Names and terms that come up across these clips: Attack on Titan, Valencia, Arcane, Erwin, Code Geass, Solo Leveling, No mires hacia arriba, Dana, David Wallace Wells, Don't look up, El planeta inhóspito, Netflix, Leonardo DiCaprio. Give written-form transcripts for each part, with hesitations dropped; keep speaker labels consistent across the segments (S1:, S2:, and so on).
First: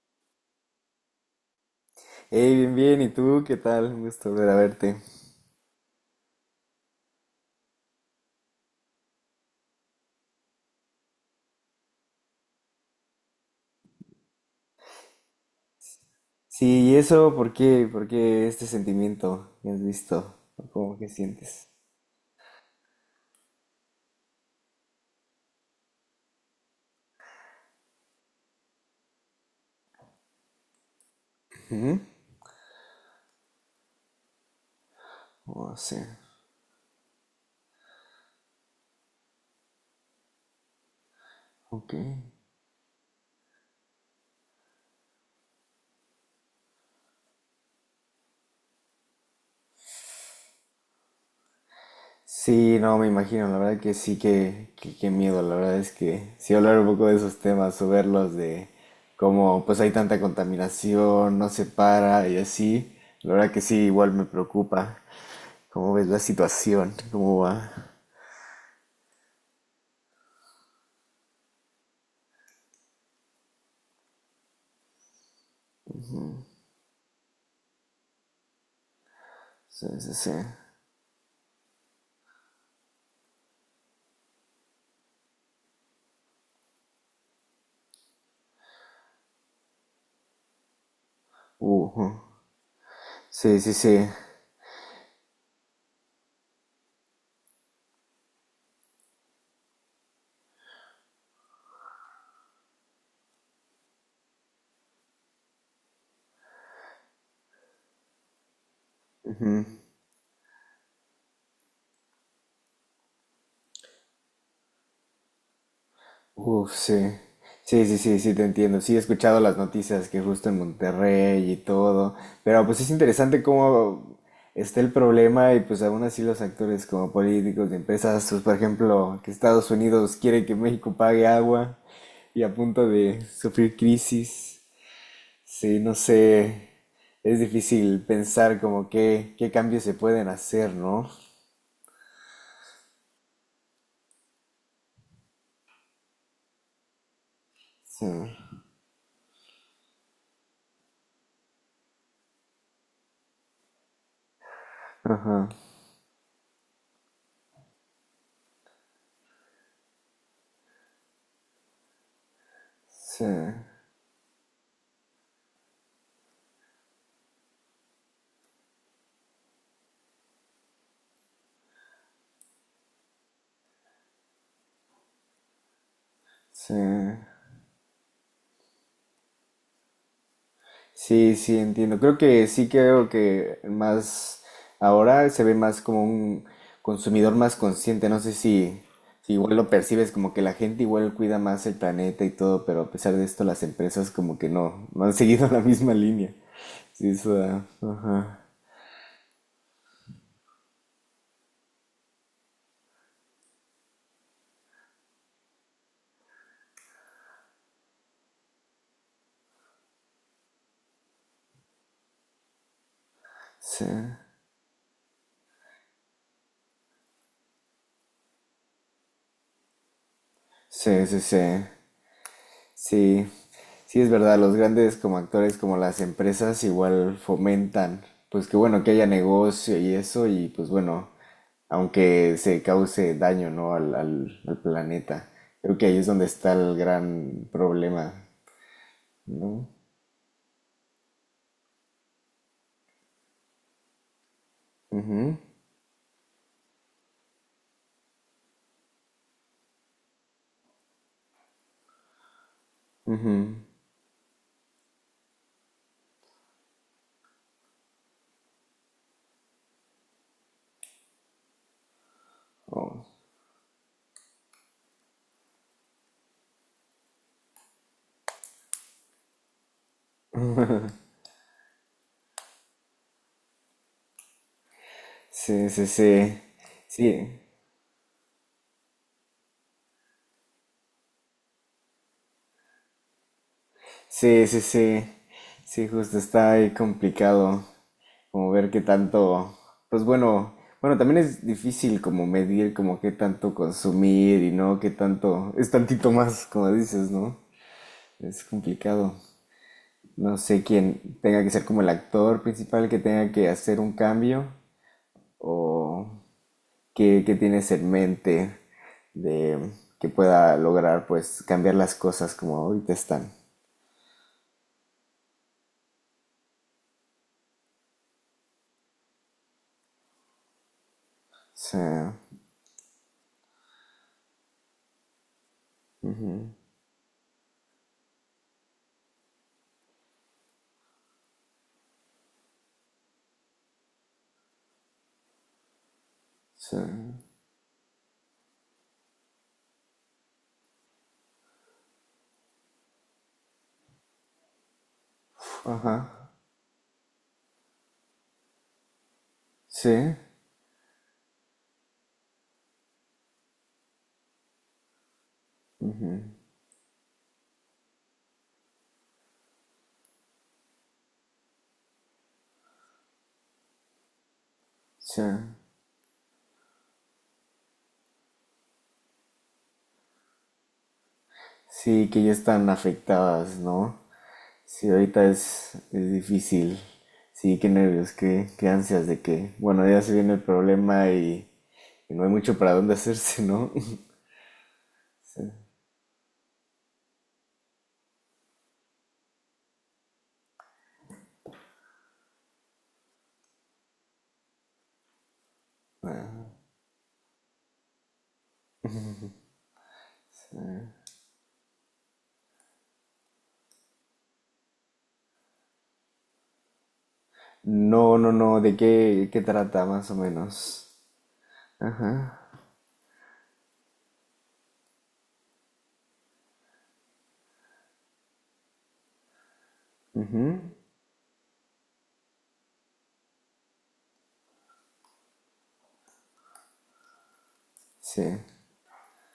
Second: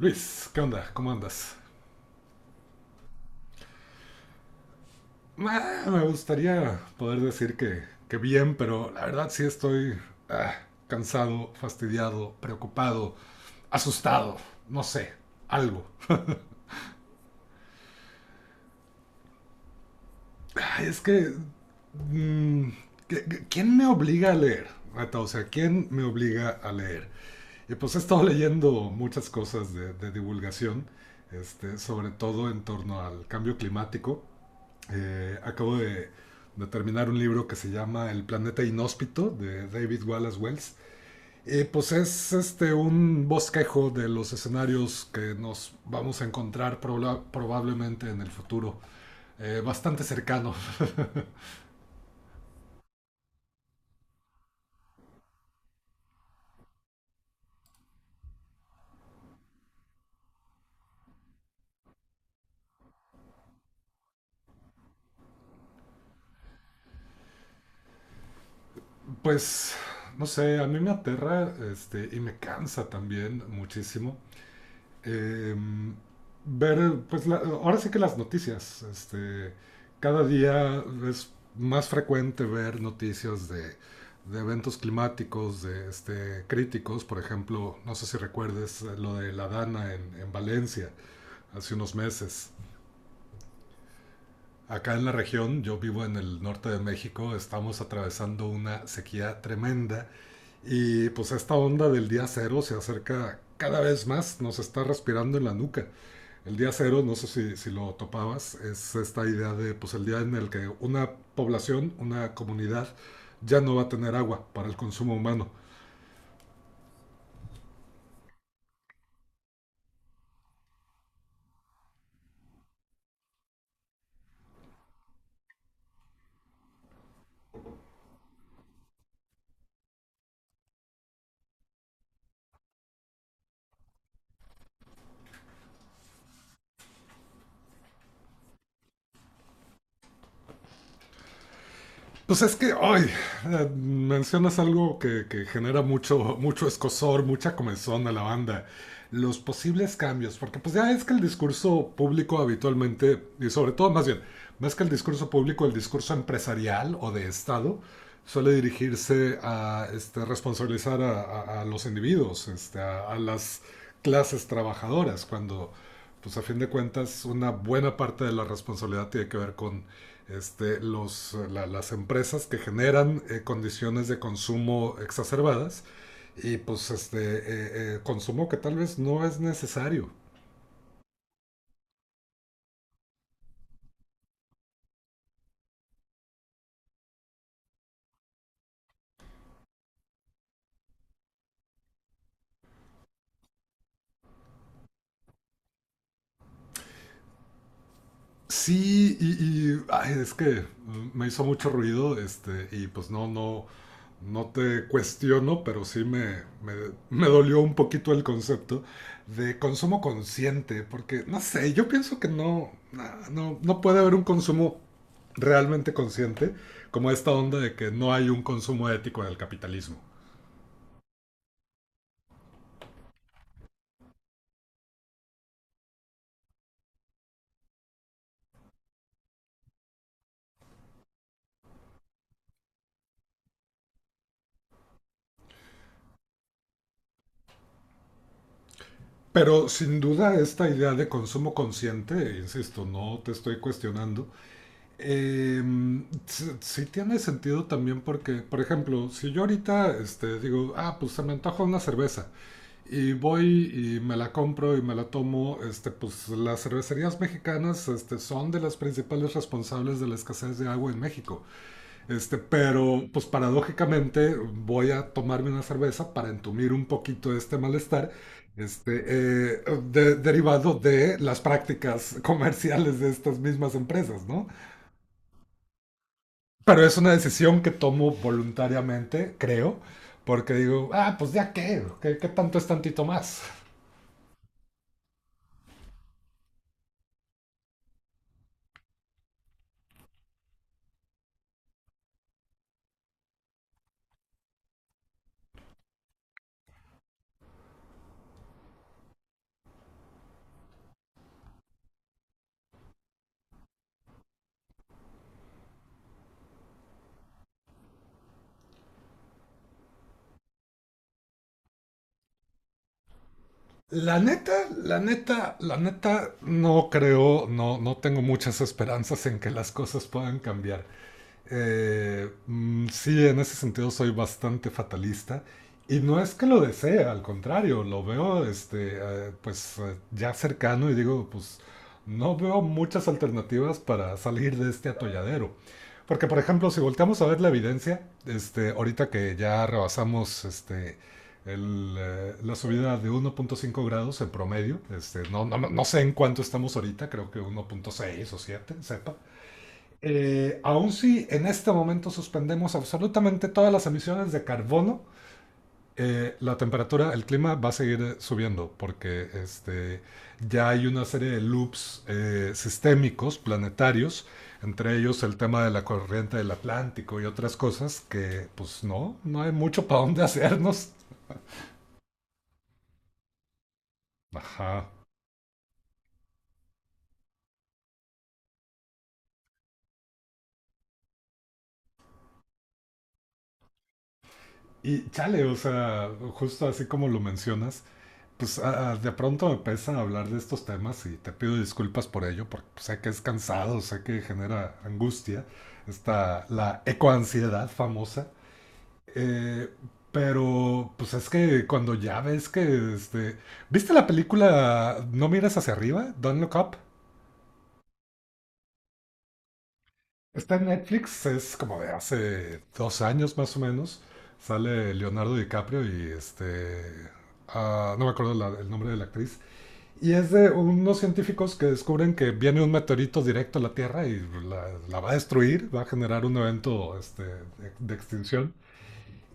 S1: Luis, ¿qué onda? ¿Cómo andas?
S2: Hey, bien, bien, ¿y tú qué tal? Un gusto volver a verte.
S1: Me gustaría poder decir que, bien, pero la verdad sí estoy ah, cansado, fastidiado, preocupado, asustado, no sé, algo.
S2: Sí, ¿y eso por qué? ¿Por qué este sentimiento que has visto? ¿Cómo
S1: Es
S2: que
S1: que...
S2: sientes?
S1: mm, ¿Quién me obliga a leer? Neta, o sea, ¿quién me obliga a leer? Y pues he estado leyendo muchas cosas de divulgación, este, sobre todo en torno al cambio climático.
S2: O
S1: Acabo de,
S2: sea,
S1: de, terminar un libro que se llama El planeta inhóspito de David Wallace Wells. Pues
S2: ok.
S1: es este, un bosquejo de los escenarios que nos vamos a encontrar probablemente en el futuro. Bastante cercano.
S2: Sí, no, me imagino, la verdad que sí, qué miedo, la verdad es que sí hablar un poco de esos temas o verlos de cómo pues hay tanta contaminación, no se para y así, la verdad que sí, igual me preocupa. ¿Cómo ves la situación? ¿Cómo va?
S1: Pues, no sé, a mí me aterra este, y me cansa también muchísimo eh, ver, pues ahora sí que las noticias, este,
S2: Sí, sí,
S1: cada
S2: sí.
S1: día es más frecuente ver noticias de eventos climáticos, de este, críticos, por ejemplo, no sé si recuerdes lo de la Dana en Valencia hace
S2: Uh,
S1: unos
S2: uh.
S1: meses.
S2: Sí, sí, sí.
S1: Acá en la región, yo vivo en el norte de México, estamos atravesando una sequía tremenda y pues esta onda del día cero se acerca cada vez más, nos está respirando en la nuca. El día cero, no sé si lo topabas, es esta idea de pues el día en el que una población, una comunidad ya no va a tener agua para el consumo humano.
S2: Uf, sí. Sí, sí, sí, sí, te entiendo. Sí, he escuchado las noticias que justo en Monterrey y todo, pero pues es interesante cómo está el problema y pues aún así los actores como políticos de empresas, pues por ejemplo, que Estados Unidos quiere que México pague agua y a punto de sufrir crisis. Sí, no sé, es difícil pensar como qué cambios se pueden hacer, ¿no?
S1: Pues es que hoy mencionas algo que genera mucho, mucho escosor, mucha comezón
S2: Sí.
S1: a la banda. Los posibles cambios, porque pues ya es que el discurso público habitualmente, y sobre todo más bien, más que el discurso
S2: Ajá.
S1: público, el discurso empresarial o de Estado, suele dirigirse a este, responsabilizar a los individuos, este, a
S2: Sí.
S1: las clases trabajadoras, cuando pues a fin de cuentas una buena parte de la responsabilidad tiene que ver con este, las empresas que generan condiciones de consumo exacerbadas y
S2: Sí.
S1: pues este consumo que tal vez no es necesario.
S2: Sí, sí, entiendo. Creo que sí. Creo que más ahora se ve más como un consumidor más consciente. No sé si, si igual lo percibes como que la gente igual cuida más el planeta y todo, pero a pesar de esto las empresas como que no, no han seguido la misma línea. Sí, ajá.
S1: Sí, ay, es que me hizo mucho ruido, este, y pues no, no, no te cuestiono, pero sí me dolió un poquito el concepto de consumo consciente, porque no sé, yo pienso que no, no, no
S2: Sí,
S1: puede haber un consumo realmente consciente, como esta onda de que no hay un consumo ético en el capitalismo.
S2: sí, sí, sí. Sí, sí es verdad, los grandes como actores, como las empresas, igual fomentan, pues que bueno, que haya negocio y eso, y pues bueno, aunque se cause daño, ¿no? al planeta. Creo que ahí es donde está el gran problema.
S1: Pero sin duda esta idea de consumo consciente, insisto, no te estoy cuestionando. Eh, sí, sí tiene sentido también porque, por ejemplo, si yo ahorita este, digo, ah, pues se me antoja una cerveza y voy y me la compro y me la tomo, este, pues las cervecerías mexicanas este, son de las principales responsables de la escasez de agua en México. Este, pero,
S2: Oh.
S1: pues paradójicamente voy a tomarme una cerveza para entumir un poquito este malestar. Este, eh, derivado de las prácticas comerciales de estas mismas empresas, ¿no?
S2: Sí, sí, sí.
S1: Pero es una
S2: Sí.
S1: decisión que tomo voluntariamente, creo, porque digo, ah, pues ya qué, qué tanto es tantito más.
S2: Sí, sí, sí. Sí, justo está ahí complicado. Como ver qué tanto. Pues bueno, bueno, también es difícil como medir como qué tanto consumir y no qué tanto. Es tantito más, como dices, ¿no? Es complicado. No sé quién tenga que ser como el actor principal que tenga que hacer un cambio o qué tienes en mente de que pueda lograr pues cambiar las cosas como ahorita están. O
S1: La neta, la neta, la neta, no creo, no, no tengo muchas esperanzas en que las cosas puedan cambiar.
S2: sea,
S1: Mm, sí, en ese sentido soy bastante fatalista. Y no es que lo desee, al contrario, lo veo este, pues ya cercano y digo, pues no veo muchas alternativas para salir de este atolladero. Porque, por ejemplo,
S2: sí.
S1: si volteamos a ver la evidencia, este, ahorita que ya rebasamos este, la subida de 1.5 grados en promedio, este, no, no, no no
S2: Ajá.
S1: sé en cuánto estamos ahorita, creo que 1.6 o 7, sepa.
S2: Sí,
S1: Aun si en este momento suspendemos absolutamente todas las emisiones de carbono, la temperatura, el clima va a seguir subiendo porque este, ya hay una serie de loops sistémicos, planetarios, entre ellos
S2: sí.
S1: el tema de la corriente del Atlántico y otras cosas que pues no, no hay mucho para dónde hacernos.
S2: Sí, que ya están afectadas, ¿no? Sí,
S1: Ajá.
S2: ahorita es difícil. Sí, qué nervios, qué, qué ansias de que, bueno, ya se viene el problema y no hay mucho para dónde hacerse, ¿no?
S1: Y
S2: Sí.
S1: chale, o sea, justo así como lo mencionas, pues de pronto me pesa hablar de estos temas y te pido disculpas por ello, porque pues, sé que es cansado, sé que genera angustia, está la ecoansiedad famosa. Eh, pero pues es que cuando ya ves que este, ¿viste la película No mires hacia arriba? Don't look up.
S2: No, no, no, ¿de qué, qué trata más o
S1: Está en
S2: menos?
S1: Netflix, es como de hace 2 años más o menos. Sale Leonardo DiCaprio y este no me acuerdo el nombre de la actriz. Y es de unos científicos que descubren que viene un meteorito directo a la Tierra y la va a destruir, va a generar un evento este, de
S2: Sí,
S1: extinción.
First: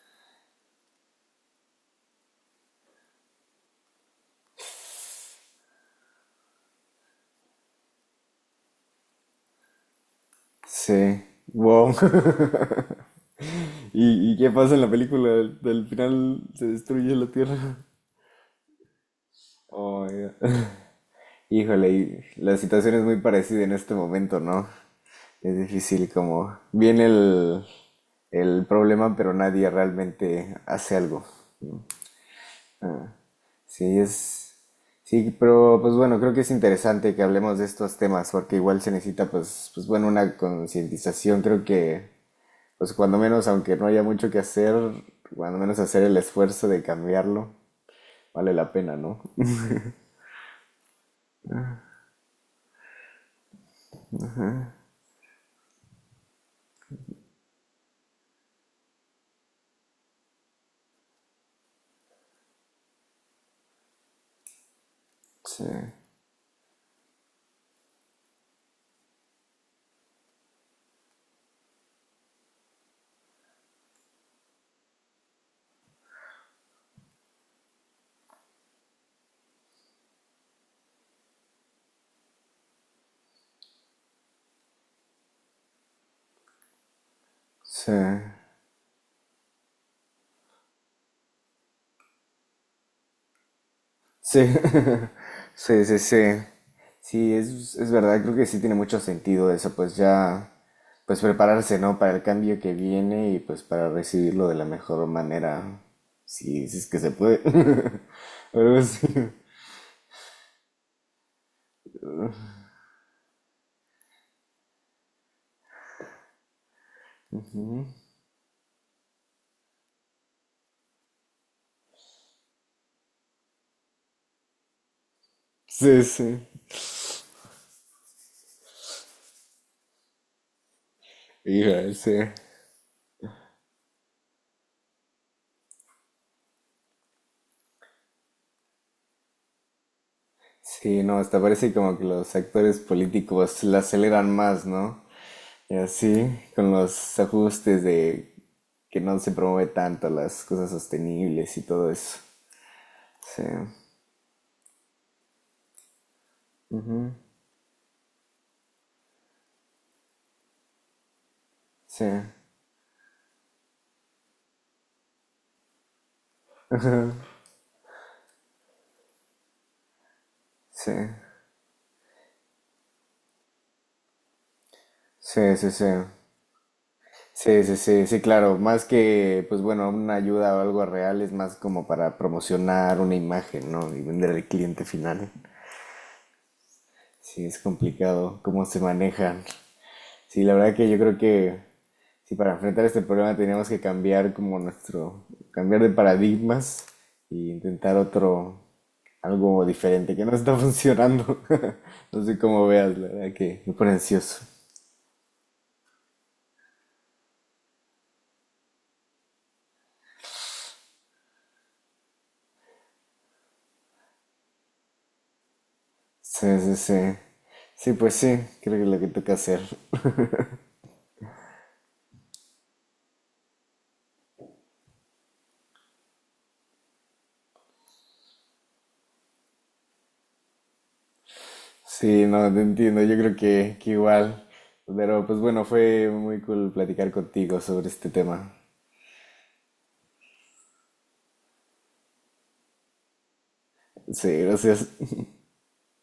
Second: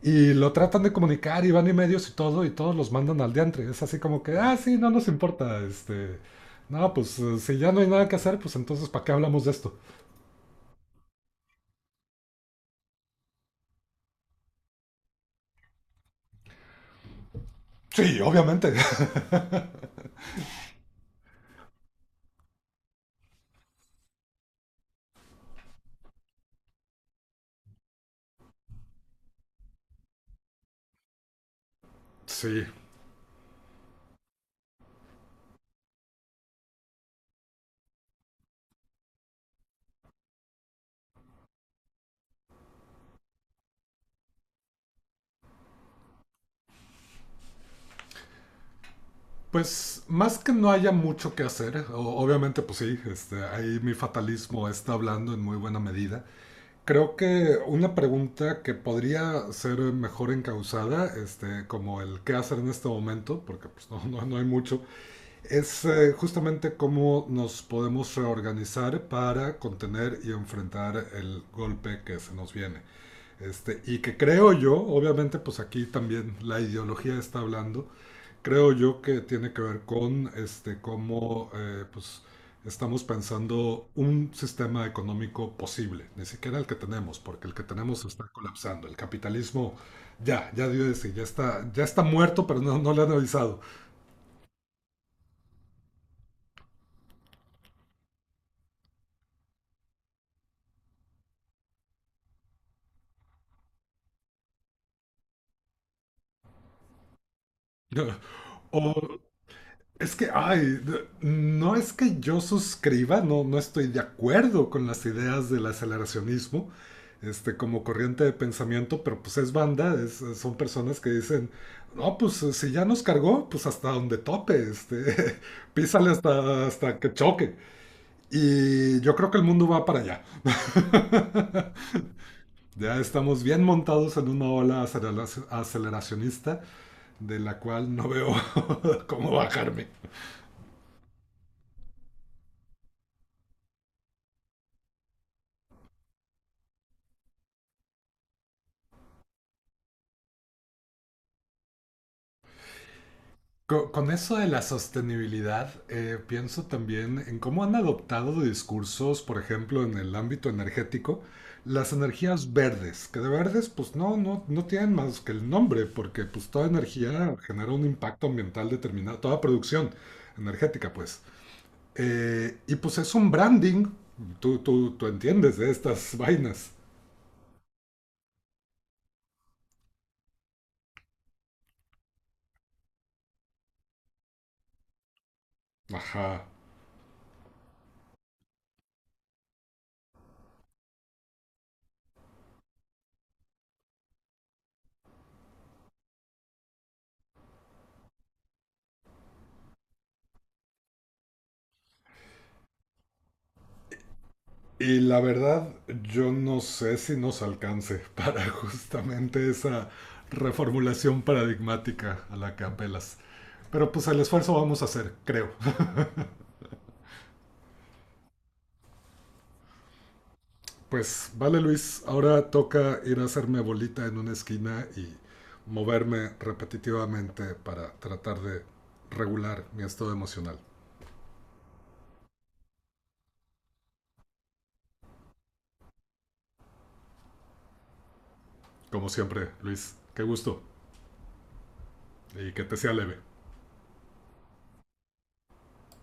S1: Y lo tratan de comunicar y van y medios y todo, y todos los mandan al diantre. Es así como que, ah, sí, no nos importa, este... No, pues si ya no hay nada que hacer, pues entonces ¿para qué hablamos de esto?
S2: sí. Wow. ¿Y, y qué pasa en la película? Al final se destruye la Tierra.
S1: Sí, obviamente.
S2: Oh, ya. Híjole, y la situación es muy parecida en este momento, ¿no? Es difícil como viene el problema, pero nadie realmente hace algo.
S1: Sí.
S2: Sí, sí, pero pues bueno, creo que es interesante que hablemos de estos temas, porque igual se necesita pues, pues bueno, una concientización. Creo que pues cuando menos, aunque no haya mucho que hacer, cuando menos hacer el esfuerzo de cambiarlo, vale la pena, ¿no?
S1: Pues más que no haya mucho que hacer, obviamente pues sí, este, ahí mi fatalismo está hablando en muy buena medida. Creo que una pregunta que podría ser mejor encauzada, este, como el qué hacer en este momento, porque pues, no, no hay mucho,
S2: Sí,
S1: es justamente cómo nos podemos reorganizar para contener y enfrentar el golpe que se nos viene. Este, y que creo yo, obviamente, pues aquí también la ideología está hablando. Creo yo que tiene que ver con este, cómo pues, estamos pensando un sistema económico posible, ni siquiera el que tenemos, porque el que
S2: sí,
S1: tenemos se está colapsando. El capitalismo ya, ya dio de sí, ya está muerto, pero no, no le han avisado.
S2: sí. Sí, sí, sí. Sí, es verdad, creo que sí tiene mucho sentido eso, pues ya, pues prepararse, ¿no? Para el cambio que viene y pues para recibirlo de la mejor manera, si es que se puede. Algo
S1: O,
S2: así.
S1: Es que, ay, no es que yo suscriba, no, no estoy de acuerdo con las ideas del aceleracionismo, este, como corriente de pensamiento, pero pues es banda, son personas que dicen, no, pues si ya nos cargó, pues hasta donde tope, este,
S2: Sí,
S1: písale
S2: sí.
S1: hasta, que choque. Y yo creo que el mundo va para allá.
S2: Hija, sí.
S1: Ya estamos bien montados en una ola aceleracionista de la cual no veo cómo bajarme.
S2: Sí, no, hasta parece como que los actores políticos la aceleran más, ¿no? Y así, con los ajustes de que no se promueve tanto las cosas sostenibles y todo eso. Sí,
S1: Con eso de la sostenibilidad, pienso también en cómo han adoptado discursos, por ejemplo, en el ámbito energético, las
S2: sí.
S1: energías verdes, que de verdes pues no, no, no tienen más que el nombre, porque pues toda energía genera un impacto ambiental determinado, toda producción
S2: Sí,
S1: energética pues. Y pues es un branding, tú
S2: sí,
S1: entiendes
S2: sí,
S1: de
S2: sí.
S1: estas vainas.
S2: Sí, sí, sí, sí, claro. Más que, pues bueno, una ayuda o algo real es más como para promocionar una imagen, ¿no? Y vender al cliente final.
S1: Ajá.
S2: Sí, es complicado cómo se manejan. Sí, la verdad que yo creo que sí, para enfrentar este problema tenemos que cambiar como nuestro, cambiar de paradigmas e intentar otro, algo diferente que no está funcionando. No sé cómo veas, la verdad que me pone ansioso.
S1: Y la verdad, yo no sé si nos alcance para justamente esa reformulación paradigmática a la que apelas. Pero pues el esfuerzo vamos a hacer, creo.
S2: Sí, sí, sí. Sí, pues sí, creo que es lo que toca hacer.
S1: Pues vale, Luis, ahora toca ir a hacerme bolita en una esquina y moverme repetitivamente para tratar de regular mi estado emocional.
S2: Sí, no, te entiendo, yo creo que igual. Pero pues bueno, fue muy cool platicar contigo sobre este tema.
S1: Como siempre, Luis, qué gusto, y que te sea leve.
S2: Sí, gracias.